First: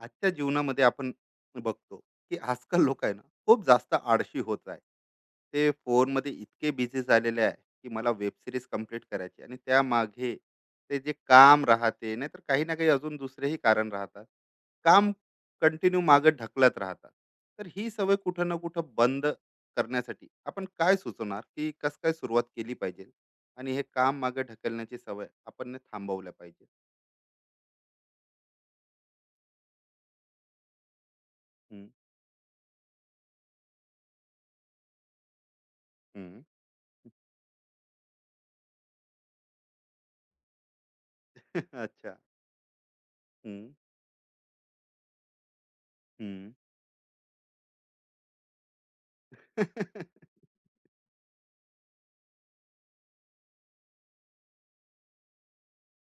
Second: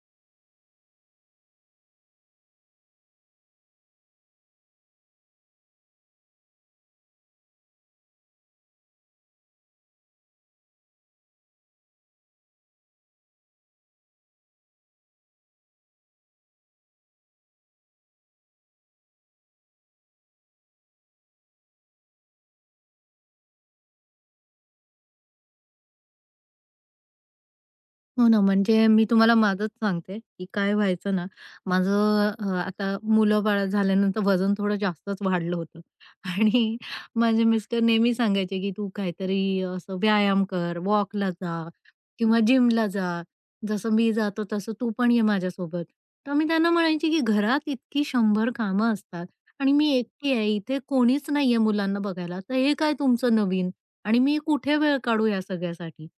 आजच्या जीवनामध्ये आपण बघतो की आजकाल लोक आहे ना, खूप जास्त आळशी होत आहे. ते फोनमध्ये इतके बिझी झालेले आहे की मला वेब सिरीज कम्प्लीट करायची, आणि त्यामागे ते जे काम राहते, नाहीतर काही ना काही अजून दुसरेही कारण राहतात. काम कंटिन्यू मागे ढकलत राहतात. तर ही सवय कुठं ना कुठं बंद करण्यासाठी आपण काय सुचवणार, की कस काय सुरुवात केली पाहिजे आणि हे काम मागे ढकलण्याची सवय आपण ने थांबवल्या पाहिजे. हो ना, म्हणजे मी तुम्हाला माझंच सांगते, की काय व्हायचं ना, हम्म, माझं आता मुलं-बाळ झाल्यानंतर वजन थोडं जास्तच वाढलं होतं हम्म. आणि माझे मिस्टर नेहमी सांगायचे, की "तू काहीतरी असं व्यायाम कर, वॉकला जा अच्छा. किंवा जिमला जा. जसं मी जातो तसं तू पण ये माझ्यासोबत." तर मी हं. त्यांना म्हणायची, की "घरात इतकी 100 कामं असतात आणि मी एकटी आहे, इथे कोणीच नाहीये मुलांना बघायला, तर हे काय तुमचं नवीन?" आणि मी कुठे वेळ काढू या सगळ्यासाठी?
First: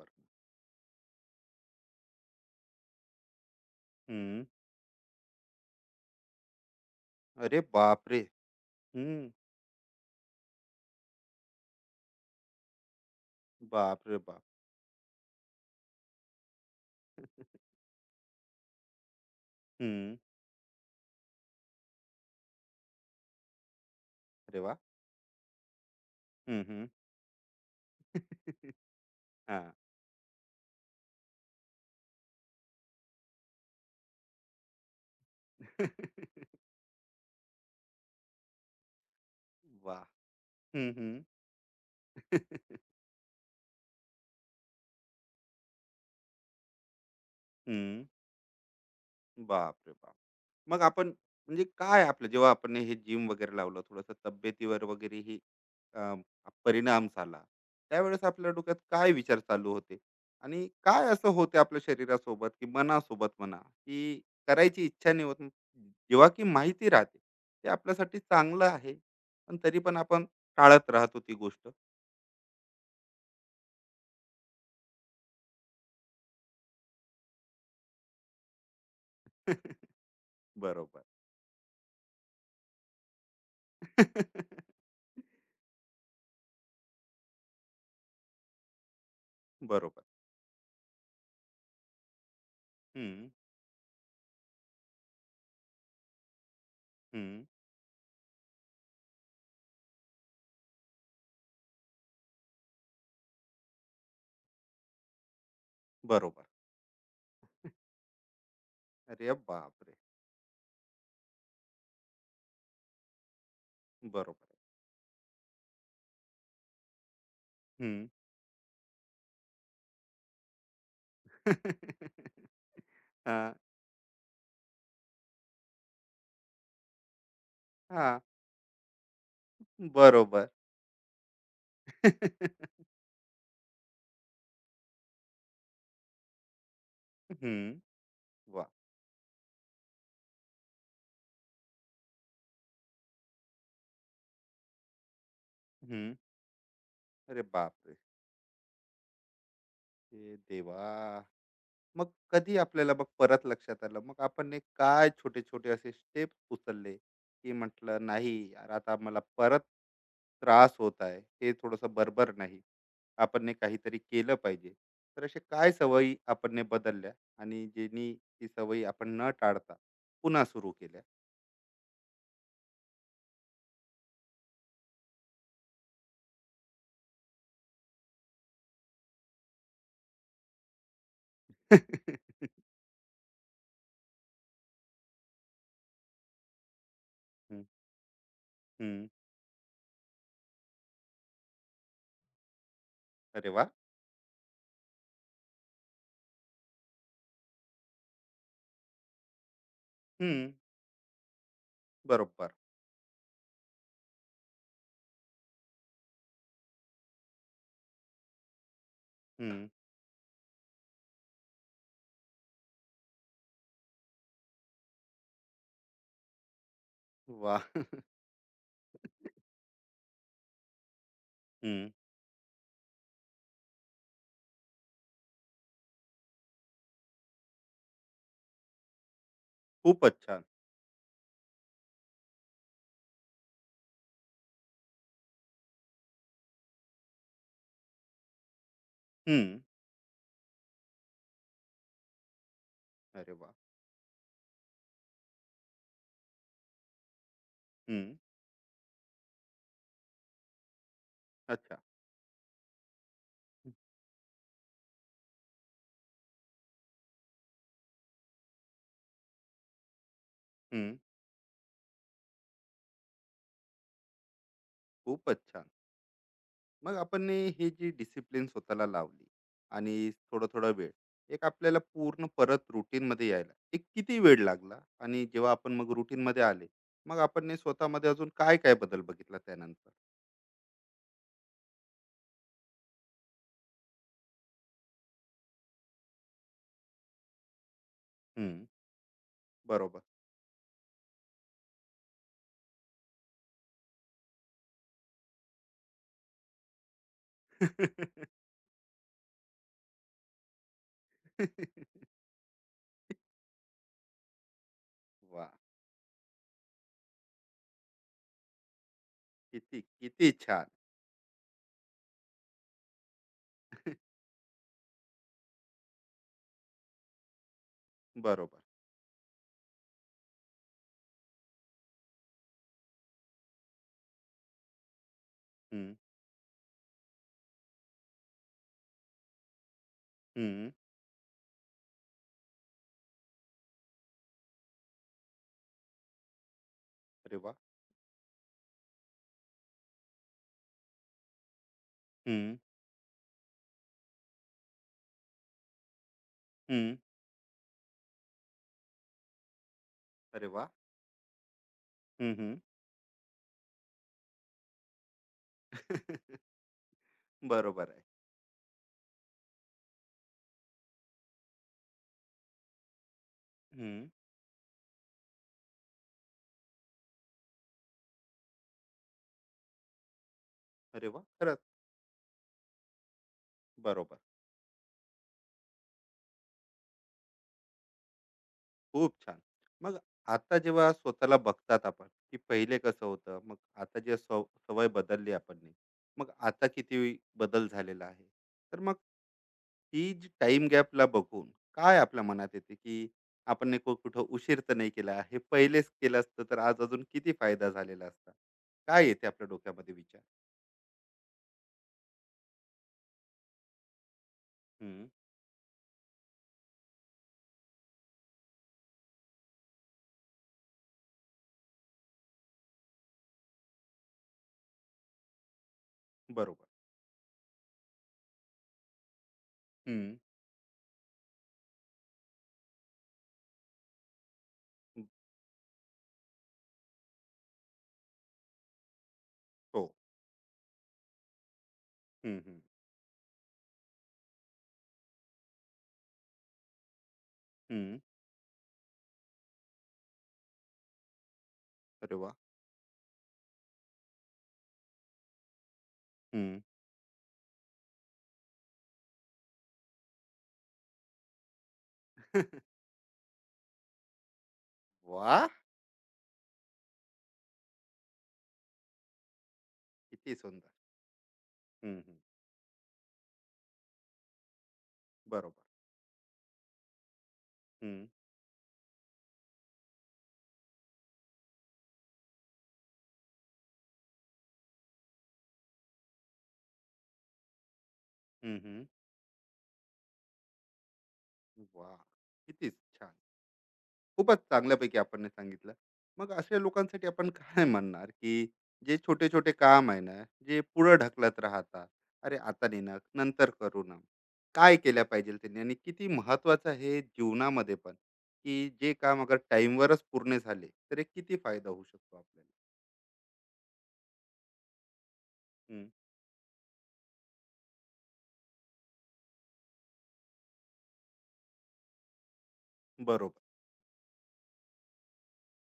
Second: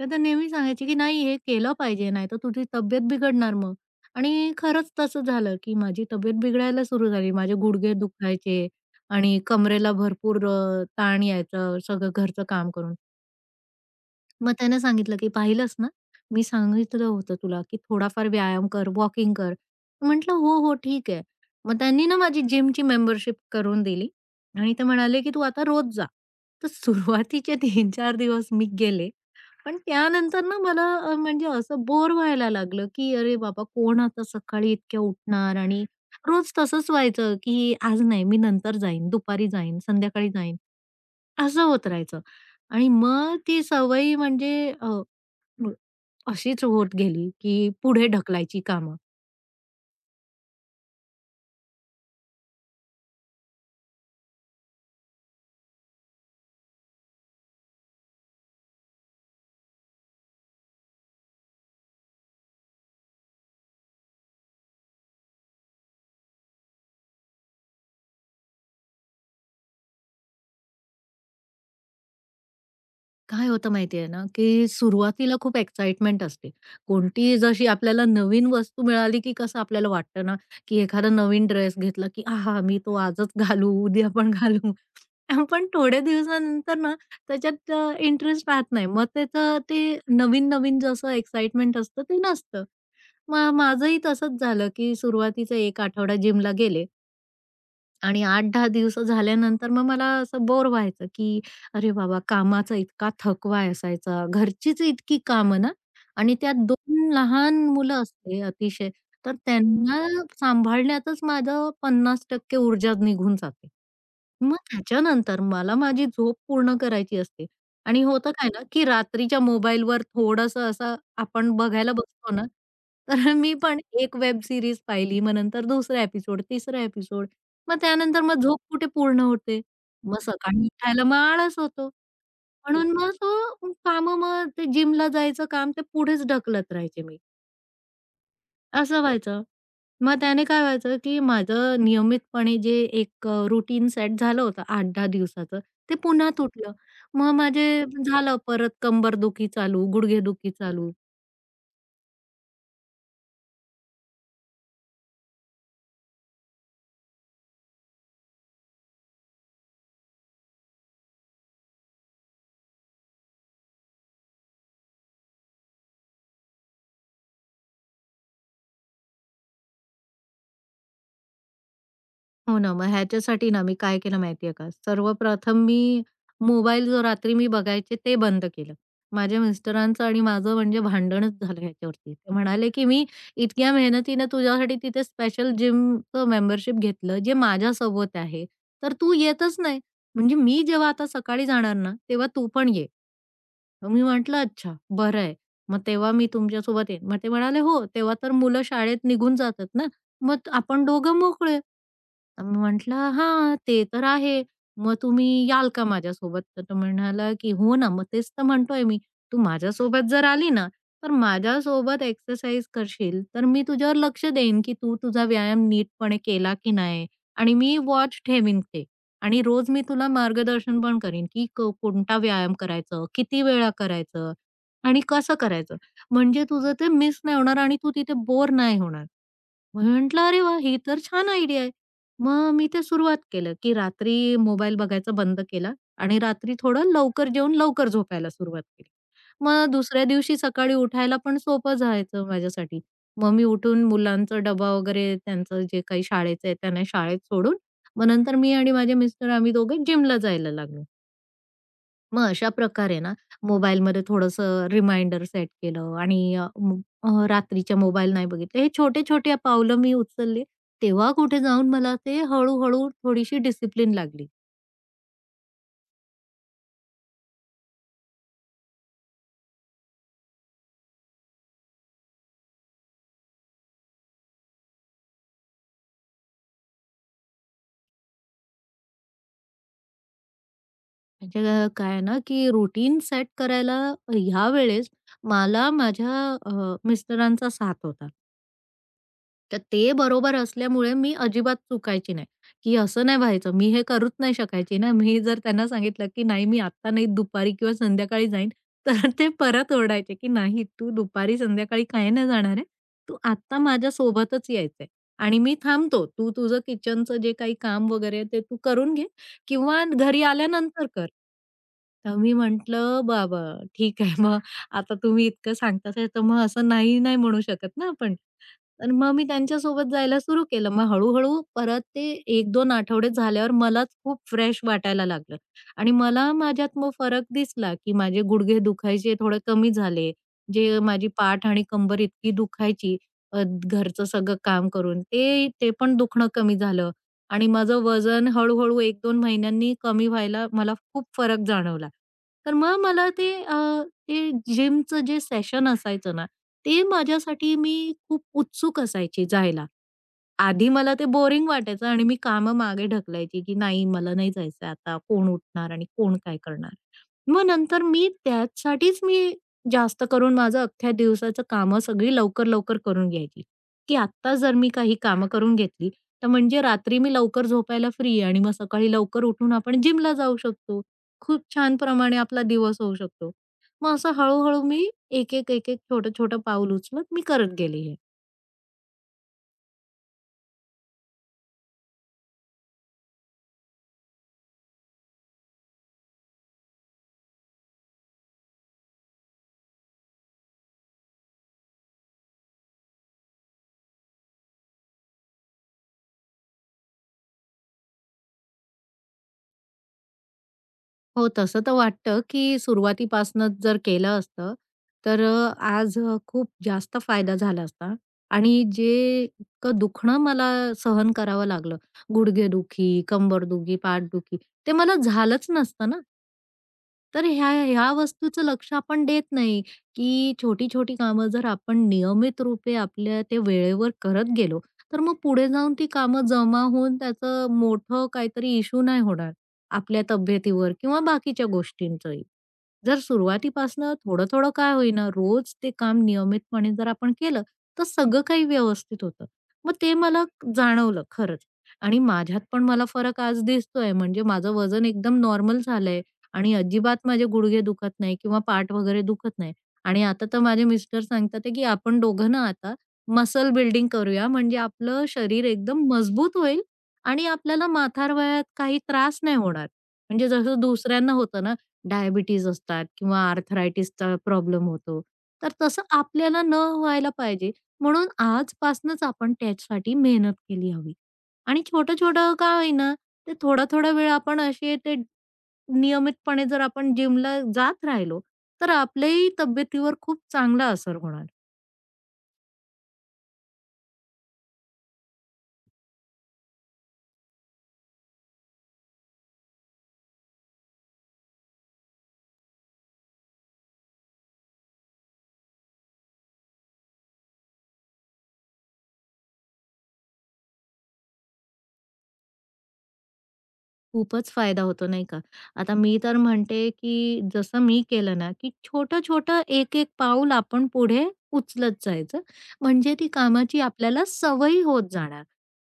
तर ते नेहमी सांगायचे की "नाही हे केलं पाहिजे, नाहीतर तुझी तब्येत बिघडणार मग." हं. आणि खरंच तसं झालं की माझी तब्येत बिघडायला सुरू झाली. माझे अरे गुडघे बापरे! दुखायचे हं. आणि कमरेला भरपूर ताण यायचं सगळं घरचं काम करून. बाप रे बाप! मग त्यानं सांगितलं, की "पाहिलंस ना, मी सांगितलं होतं तुला, की थोडाफार व्यायाम कर, वॉकिंग कर." हं. म्हटलं, "हो, हो, ठीक आहे." मग त्यांनी ना माझी जिमची मेंबरशिप करून दिली अरे आणि वाह! ते म्हणाले, की "तू आता रोज जा." हं, तर हं. सुरुवातीचे 3-4 दिवस मी गेले. हां. पण त्यानंतर ना मला म्हणजे असं बोर व्हायला लागलं, की "अरे बाबा, कोण आता सकाळी इतक्या उठणार?" आणि रोज तसंच व्हायचं, की "आज नाही, मी नंतर जाईन, दुपारी जाईन, वाह! संध्याकाळी जाईन." हं, हं. असं होत राहायचं हं. आणि मग ती सवयी म्हणजे मग अशीच होत गेली, की पुढे ढकलायची कामं. बाप रे बाप! मग आपण, म्हणजे काय आपलं, जेव्हा आपण हे जिम वगैरे लावलं थोडंसं तब्येतीवर वगैरे ही अम, परिणाम झाला, त्यावेळेस आपल्या डोक्यात काय विचार चालू होते आणि काय असं होते आपल्या शरीरासोबत की मनासोबत म्हणा, की करायची इच्छा नाही होत, जेव्हा की माहिती राहते ते आपल्यासाठी चांगलं आहे, पण तरी पण आपण टाळत राहतो ती गोष्ट. काय होतं माहितीये ना, की सुरुवातीला खूप एक्साइटमेंट असते. कोणतीही जशी आपल्याला नवीन वस्तू मिळाली, की कसं आपल्याला वाटतं ना, की बरोबर. एखादा नवीन ड्रेस घेतला, की "आहा! मी तो आजच घालू, उद्या पण घालू." पण थोड्या दिवसानंतर ना, त्याच्यात इंटरेस्ट राहत नाही. मग त्याचं ते बरोबर. नवीन-नवीन जसं एक्साइटमेंट असतं ते नसतं. हम्म. मग माझंही तसंच झालं, की सुरुवातीचा 1 आठवडा जिमला गेले हम्म. आणि 8-10 दिवस झाल्यानंतर मग मला असं बोर व्हायचं, की अरे बाबा कामाचा इतका थकवा असायचा, घरचीच इतकी कामं ना आणि बरोबर. त्यात 2 लहान मुलं असले अतिशय, अरे तर बापरे. त्यांना सांभाळण्यातच माझं 50% ऊर्जा निघून जाते. बरोबर. मग त्याच्यानंतर मला माझी झोप पूर्ण करायची असते आणि हम्म. होतं काय ना, की रात्रीच्या मोबाईलवर थोडंसं असं आपण बघायला बसतो ना, तर हा. मी पण एक वेब सीरीज पाहिली, मग नंतर दुसरा एपिसोड, तिसरा एपिसोड. मग हां, त्यानंतर मग झोप कुठे पूर्ण होते. मग बरोबर. सकाळी उठायला मग आळस होतो. म्हणून मग तो कामं मग ते जिमला जायचं काम ते पुढेच ढकलत राहायचे मी. हं. वाह! असं व्हायचं. मग त्याने काय व्हायचं, की माझं नियमितपणे जे एक रूटीन सेट झालं होतं 8-10 दिवसाचं, ते हं. पुन्हा तुटलं. मग अरे माझे बापरे! झालं परत कंबरदुखी चालू, हे गुडघेदुखी चालू. देवा! मग कधी आपल्याला मग परत लक्षात आलं, मग आपण हे काय छोटे-छोटे असे स्टेप्स उचलले, की म्हटलं नाही यार, आता मला परत त्रास होत आहे, हे थोडंसं बरोबर नाही. आपण हे काहीतरी केलं पाहिजे. तर अशा काय सवयी आपण हे बदलल्या आणि ज्यांनी ती सवयी आपण न टाळता पुन्हा सुरू केल्या? हो ना. मग ह्याच्यासाठी ना मी काय केलं माहितीये का, सर्वप्रथम मी मोबाईल जो रात्री मी बघायचे ते बंद केलं. माझ्या मिस्टरांचं आणि माझं म्हणजे भांडणच झालं ह्याच्यावरती. ते म्हणाले, की "मी इतक्या मेहनतीने तुझ्यासाठी तिथे स्पेशल जिमचं मेंबरशिप घेतलं, जे हं, माझ्यासोबत आहे, तर हं. तू येतच नाही. म्हणजे मी जेव्हा आता सकाळी जाणार ना, तेव्हा तू पण ये." अरे वाह! मग मी म्हटलं, "अच्छा, बरं आहे. मग तेव्हा मी तुमच्यासोबत येईन." मग ते म्हणाले, "हो, तेव्हा तर मुलं शाळेत निघून जातात ना, हं, मग आपण दोघं मोकळे." बरोबर. मी म्हटलं, "हां, ते तर आहे. मग तुम्ही याल का माझ्यासोबत?" तर तो म्हणाला, की "हो ना, मग तेच तर म्हणतोय मी. तू हं. माझ्यासोबत जर आली ना, तर माझ्यासोबत एक्सरसाइज करशील, तर मी तुझ्यावर लक्ष देईन, की तू तुझा व्यायाम नीटपणे केला की नाही आणि वाह! मी वॉच ठेवीन ते आणि रोज मी तुला मार्गदर्शन पण करीन, की हं. कोणता व्यायाम करायचं, किती वेळा करायचं आणि कसं करायचं. म्हणजे तुझं ते मिस नाही होणार आणि तू तिथे बोर नाही होणार." खूपच म्हटलं, "अरे छान. वाह! ही तर छान आयडिया आहे." मग मी ते सुरुवात केलं, की रात्री मोबाईल बघायचा बंद केला आणि रात्री थोडं लवकर जेवून लवकर झोपायला सुरुवात केली. हं. मग दुसऱ्या दिवशी सकाळी उठायला पण सोपं जायचं माझ्यासाठी. मग अरे मी वाह! उठून मुलांचा डबा वगैरे त्यांचं जे काही शाळेचं आहे त्यांना शाळेत सोडून, मग हं. नंतर मी आणि माझे मिस्टर आम्ही दोघे जिमला जायला लागलो. अच्छा. मग अशा प्रकारे ना, मोबाईलमध्ये थोडंसं रिमाइंडर सेट केलं आणि रात्रीच्या मोबाईल नाही बघितले. हे छोटे-छोटे पावलं मी उचलली. हं. तेव्हा कुठे जाऊन मला ते हळू-हळू थोडीशी डिसिप्लिन लागली. खूपच छान. मग आपण हे हे जी डिसिप्लिन स्वतःला लावली आणि थोडा-थोडा वेळ, एक आपल्याला पूर्ण परत रूटीनमध्ये यायला एक किती वेळ लागला? आणि जेव्हा आपण मग रूटीनमध्ये आले, मग आपण हे स्वतःमध्ये अजून काय-काय बदल बघितला त्यानंतर? म्हणजे काय ना, की रुटीन सेट करायला ह्यावेळेस मला माझ्या मिस्टरांचा साथ होता. हं. तर ते बरोबर. बरोबर असल्यामुळे मी अजिबात चुकायची नाही, की असं नाही व्हायचं. मी हे करूच नाही शकायची ना. मी जर त्यांना सांगितलं, की "नाही, मी आत्ता नाही, दुपारी किंवा संध्याकाळी जाईन." तर ते परत ओरडायचे, की "नाही, तू दुपारी, संध्याकाळी काही नाही जाणार आहे. तू आत्ता माझ्यासोबतच यायचंय आणि वाह! मी थांबतो. तू तुझं किचनचं जे काही काम वगैरे आहे, ते तू करून घे किती, किंवा घरी किती छान. आल्यानंतर कर." तर मी म्हटलं, "बाबा, ठीक आहे. मग आता तुम्ही इतकं सांगताय, तर मग असं नाही, नाही म्हणू शकत ना आपण." बरोबर. तर मग मी त्यांच्यासोबत जायला सुरू केलं. मग हळू-हळू परत ते एक दोन आठवडे झाल्यावर मलाच खूप फ्रेश वाटायला लागलं आणि हं. मला माझ्यात मग फरक दिसला, की माझे गुडघे दुखायचे थोडे कमी झाले. हं. जे माझी पाठ आणि कंबर इतकी दुखायची घरचं सगळं काम करून, ते ते पण दुखणं कमी झालं अरे आणि वाह! माझं वजन हळू-हळू 1 महिन्यांनी कमी व्हायला मला खूप फरक जाणवला. तर हं. मग मला ते ते जिमचं जे सेशन असायचं ना, ते हं. माझ्यासाठी मी खूप उत्सुक असायची जायला. अरे वाह! आधी मला ते बोरिंग वाटायचं आणि मी हं, हं. कामं मागे ढकलायची, की नाही मला नाही जायचंय आता, कोण उठणार आणि कोण काय करणार? मग नंतर बरोबर आहे. मी त्यासाठीच मी जास्त करून माझं अख्ख्या दिवसाचं कामं सगळी लवकर-लवकर करून घ्यायची, की हं. आत्ता जर मी काही कामं करून घेतली, तर म्हणजे रात्री मी लवकर झोपायला फ्री आणि मग सकाळी लवकर उठून आपण जिमला जाऊ शकतो. अरे वाह! खूप खरंच छान प्रमाणे आपला दिवस होऊ शकतो. मग असं बरोबर. हळू मी एक-एक, एक-एक छोटं-छोटं पाऊल उचलत मी करत गेले हे. खूप छान. मग आता जेव्हा स्वतःला बघतात आपण, की पहिले कसं होतं, मग आता जे सवय बदलली आपण ने, मग आता किती बदल झालेला आहे. तर मग ही जी टाईम गॅपला बघून काय आपल्या मनात येते, की आपण ने कुठं उशीर तर नाही केला. हे पहिलेच केलं असतं तर आज अजून किती फायदा झालेला असता. काय येते आपल्या डोक्यामध्ये विचार? हो, तसं तर वाटतं, की सुरुवातीपासनंच जर केलं असतं, हं. तर आज खूप जास्त फायदा झाला असता आणि जे इतकं दुखणं मला सहन करावं लागलं, गुडघेदुखी, कंबरदुखी, पाठदुखी, ते मला झालंच नसतं ना. बरोबर. तर ह्या ह्या वस्तूचं लक्ष आपण देत नाही, हं. की छोटी-छोटी कामं जर आपण नियमित रूपे आपल्या ते वेळेवर करत गेलो, तर मग पुढे जाऊन ती कामं जमा होऊन त्याचं मोठं काहीतरी इश्यू नाही होणार. हो. आपल्या तब्येतीवर किंवा बाकीच्या गोष्टींचंही. हं, हं. जर सुरुवातीपासनं थोडं-थोडं काय होईना रोज ते काम नियमितपणे जर आपण केलं, तर हं. सगळं काही व्यवस्थित होतं. मग ते मला जाणवलं खरंच आणि अरे वाह! माझ्यात पण मला फरक आज दिसतोय. म्हणजे माझं वजन एकदम नॉर्मल झालंय आणि हं. अजिबात माझे गुडघे दुखत नाही किंवा पाठ वगैरे दुखत नाही आणि आता तर माझे मिस्टर सांगतात आहे, की "आपण दोघं ना आता मसल बिल्डिंग करूया म्हणजे आपलं शरीर वाह! एकदम मजबूत होईल." आणि आपल्याला म्हातारवयात काही त्रास नाही होणार. म्हणजे किती जसं सुंदर. दुसऱ्यांना होतं ना, हं, हं. डायबिटीज असतात किंवा आर्थरायटिसचा प्रॉब्लेम होतो. तर बरोबर. तसं आपल्याला व्हायला पाहिजे हं. म्हणून आजपासूनच आपण त्यासाठी मेहनत केली हवी. आणि छोटं-छोटं का होईना, ते थोडा-थोडा वेळ आपण असे ते नियमितपणे जर आपण जिमला जात राहिलो, हं, तर हं. आपल्याही तब्येतीवर खूप चांगला असर होणार. वाह! किती छान. खूपच चांगल्यापैकी आपण हे सांगितलं. मग अशा लोकांसाठी आपण काय म्हणणार, की जे छोटे-छोटे काम आहे ना, जे पुढे ढकलत राहतात. "अरे, आता नाही ना, नंतर करू ना." काय केल्या पाहिजे त्यांनी, आणि किती महत्त्वाचं आहे जीवनामध्ये पण, की जे काम अगर टाईमवरच पूर्ण झाले, तर एक किती फायदा होऊ शकतो आपल्याला? खूपच फायदा होतो, नाही का? आता हं. मी तर म्हणते, की जसं मी केलं ना, की छोटं-छोटं, एक-एक पाऊल आपण पुढे उचलत जायचं. म्हणजे ती बरोबर, कामाची आपल्याला सवय होत जाणार.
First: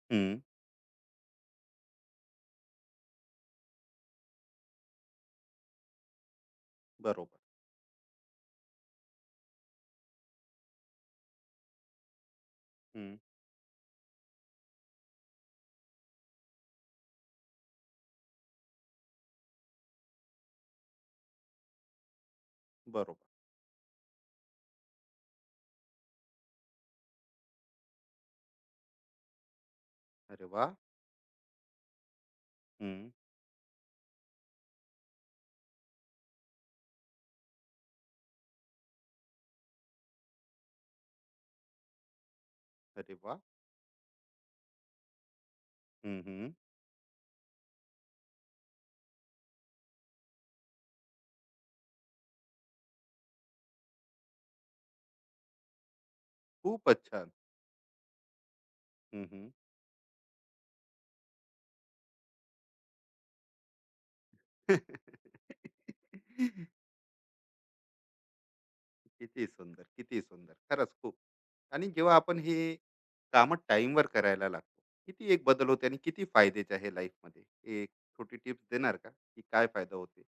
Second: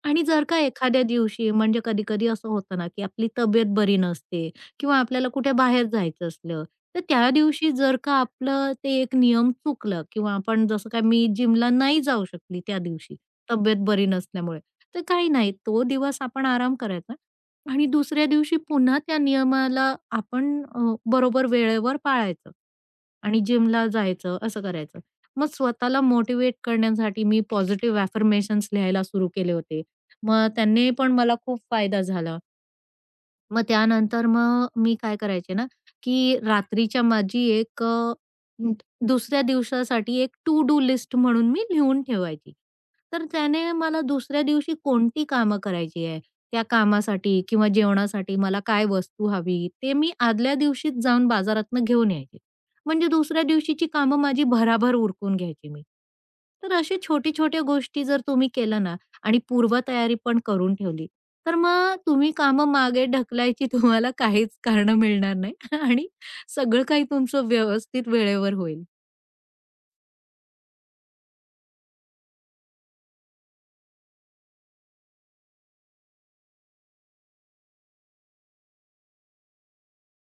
आणि हं. जर का एखाद्या दिवशी म्हणजे कधी-कधी असं होतं ना, की आपली तब्येत बरी नसते किंवा आपल्याला कुठे बाहेर जायचं असलं, तर त्या बरोबर, दिवशी जर का आपलं ते एक नियम चुकलं किंवा आपण जसं काय मी जिमला नाही जाऊ शकली त्या हं. दिवशी, तब्येत बरी नसल्यामुळे, तर काही नाही, तो दिवस आपण आराम करायचा आणि दुसऱ्या दिवशी पुन्हा त्या नियमाला आपण बरोबर वेळेवर पाळायचं बरोबर. आणि जिमला जायचं, असं करायचं. मग स्वतःला मोटिव्हेट करण्यासाठी मी पॉझिटिव्ह अफर्मेशन्स लिहायला सुरू केले होते. अरे मग वाह! त्याने पण मला खूप फायदा झाला. हं. मग त्यानंतर मग मी काय करायचे ना, की रात्रीच्या माझी एक न- दुसऱ्या दिवसासाठी एक टू डू लिस्ट म्हणून मी लिहून ठेवायची. अरे तर वाह! त्याने मला दुसऱ्या दिवशी कोणती कामं करायची आहे, हं, हं. त्या कामासाठी किंवा जेवणासाठी मला काय वस्तू हवी, ते मी आदल्या दिवशीच जाऊन बाजारातनं घेऊन यायचे. म्हणजे दुसऱ्या दिवशीची कामं माझी भराभर उरकून घ्यायची मी. तर अशा खूपच छान. छोट्या-छोट्या गोष्टी जर तुम्ही केल्या ना हं, आणि हं. पूर्वतयारी पण करून ठेवली, तर मग तुम्ही कामं मागे ढकलायची तुम्हाला काहीच कारण मिळणार नाही आणि सगळं काही तुमचं व्यवस्थित वेळेवर होईल. किती सुंदर, किती सुंदर. खरंच खूप. आणि जेव्हा आपण हे कामं टाईमवर करायला लागतो, किती एक बदल होते आणि किती फायद्याचे आहे लाईफमध्ये? एक छोटी टिप्स देणार का, की काय फायदा होते?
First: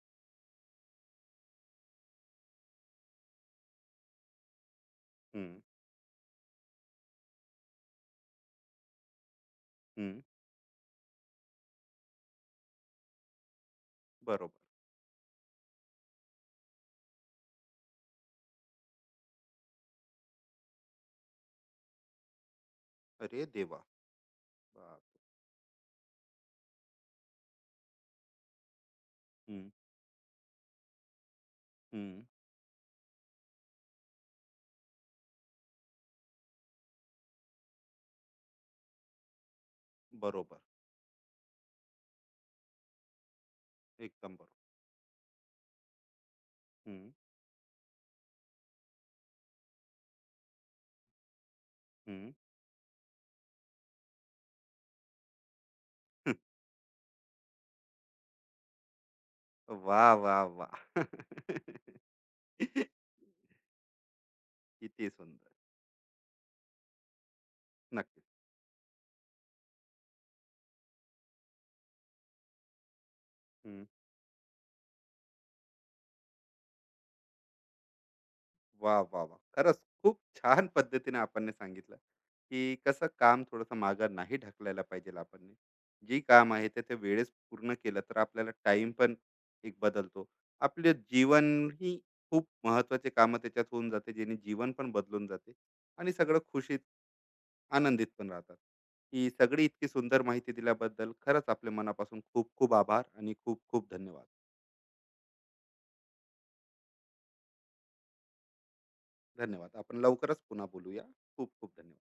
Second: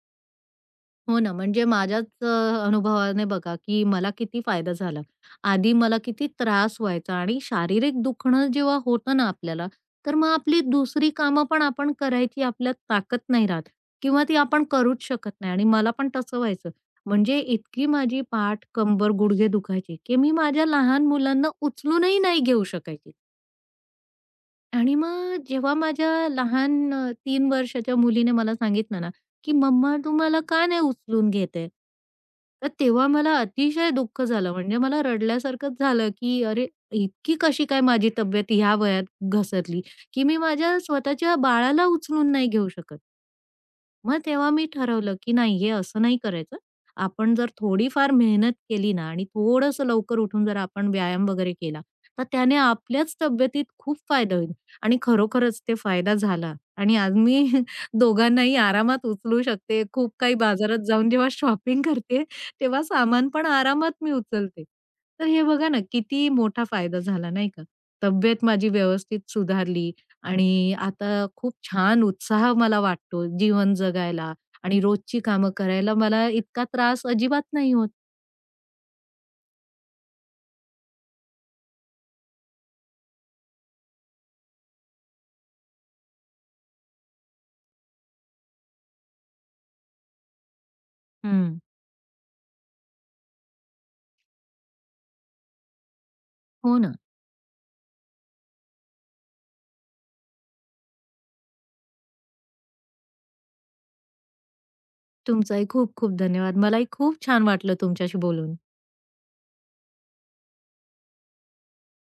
हो ना, म्हणजे माझ्याच अनुभवाने बघा, की मला किती फायदा झाला. हं, आधी मला किती त्रास व्हायचा आणि शारीरिक दुखणं जेव्हा होतं ना आपल्याला, तर हं. मग आपली दुसरी कामं पण आपण करायची आपल्यात ताकद नाही राहत किंवा ती बरोबर. आपण करूच शकत नाही आणि मला पण तसं व्हायचं. म्हणजे इतकी माझी पाठ, कंबर, गुडघे दुखायचे, की मी माझ्या लहान मुलांना उचलूनही नाही घेऊ शकायची. अरे देवा! आणि बाप मग जेव्हा माझ्या लहान 3 वर्षाच्या मुलीने मला सांगितलं ना, की रे! हं, "मम्मा तुम्हाला का नाही उचलून घेत आहे?" तर तेव्हा मला अतिशय दुःख झालं. म्हणजे मला रडल्यासारखंच झालं, की अरे, इतकी कशी काय माझी तब्येत ह्या वयात घसरली, की मी बरोबर. माझ्या स्वतःच्या बाळाला उचलून नाही घेऊ शकत. मग एकदम तेव्हा मी बरोबर. ठरवलं, की नाही हे असं नाही करायचं. हं, आपण जर थोडीफार मेहनत केली ना आणि थोडंसं लवकर उठून जर आपण व्यायाम वगैरे केला, तर हं. त्याने आपल्याच तब्येतीत खूप फायदा होईल. आणि खरोखरच ते फायदा झाला आणि आज मी दोघांनाही आरामात उचलू शकते. वाह, खूप काही वाह, बाजारात वाह! जाऊन जेव्हा शॉपिंग करते, तेव्हा सामान पण आरामात मी उचलते. किती तर हे सुंदर. बघा ना, किती मोठा फायदा झाला नाही का? नक्कीच. तब्येत माझी व्यवस्थित सुधारली आणि आता खूप छान उत्साह मला वाटतो जीवन हं. जगायला आणि रोजची कामं करायला मला इतका त्रास अजिबात नाही होत. वा वा वा, खरंच खूप छान पद्धतीने आपण ने सांगितलं, की कसं काम थोडंसं मागं नाही ढकलायला पाहिजे आपण ने. जी काम आहे ते ते वेळेस पूर्ण केलं तर आपल्याला टाइम पण एक बदलतो आपले जीवन. हं. ही खूप महत्वाचे कामं त्याच्यात होऊन जाते, जेणे जीवन पण बदलून जाते आणि सगळं हो खुशीत ना. आनंदित पण राहतात. ही सगळी इतकी सुंदर माहिती दिल्याबद्दल खरंच आपल्या मनापासून खूप खूप आभार आणि खूप खूप धन्यवाद. तुमचाही खूप खूप धन्यवाद. मलाही खूप छान वाटलं तुमच्याशी बोलून. धन्यवाद. आपण लवकरच पुन्हा बोलूया. खूप खूप धन्यवाद.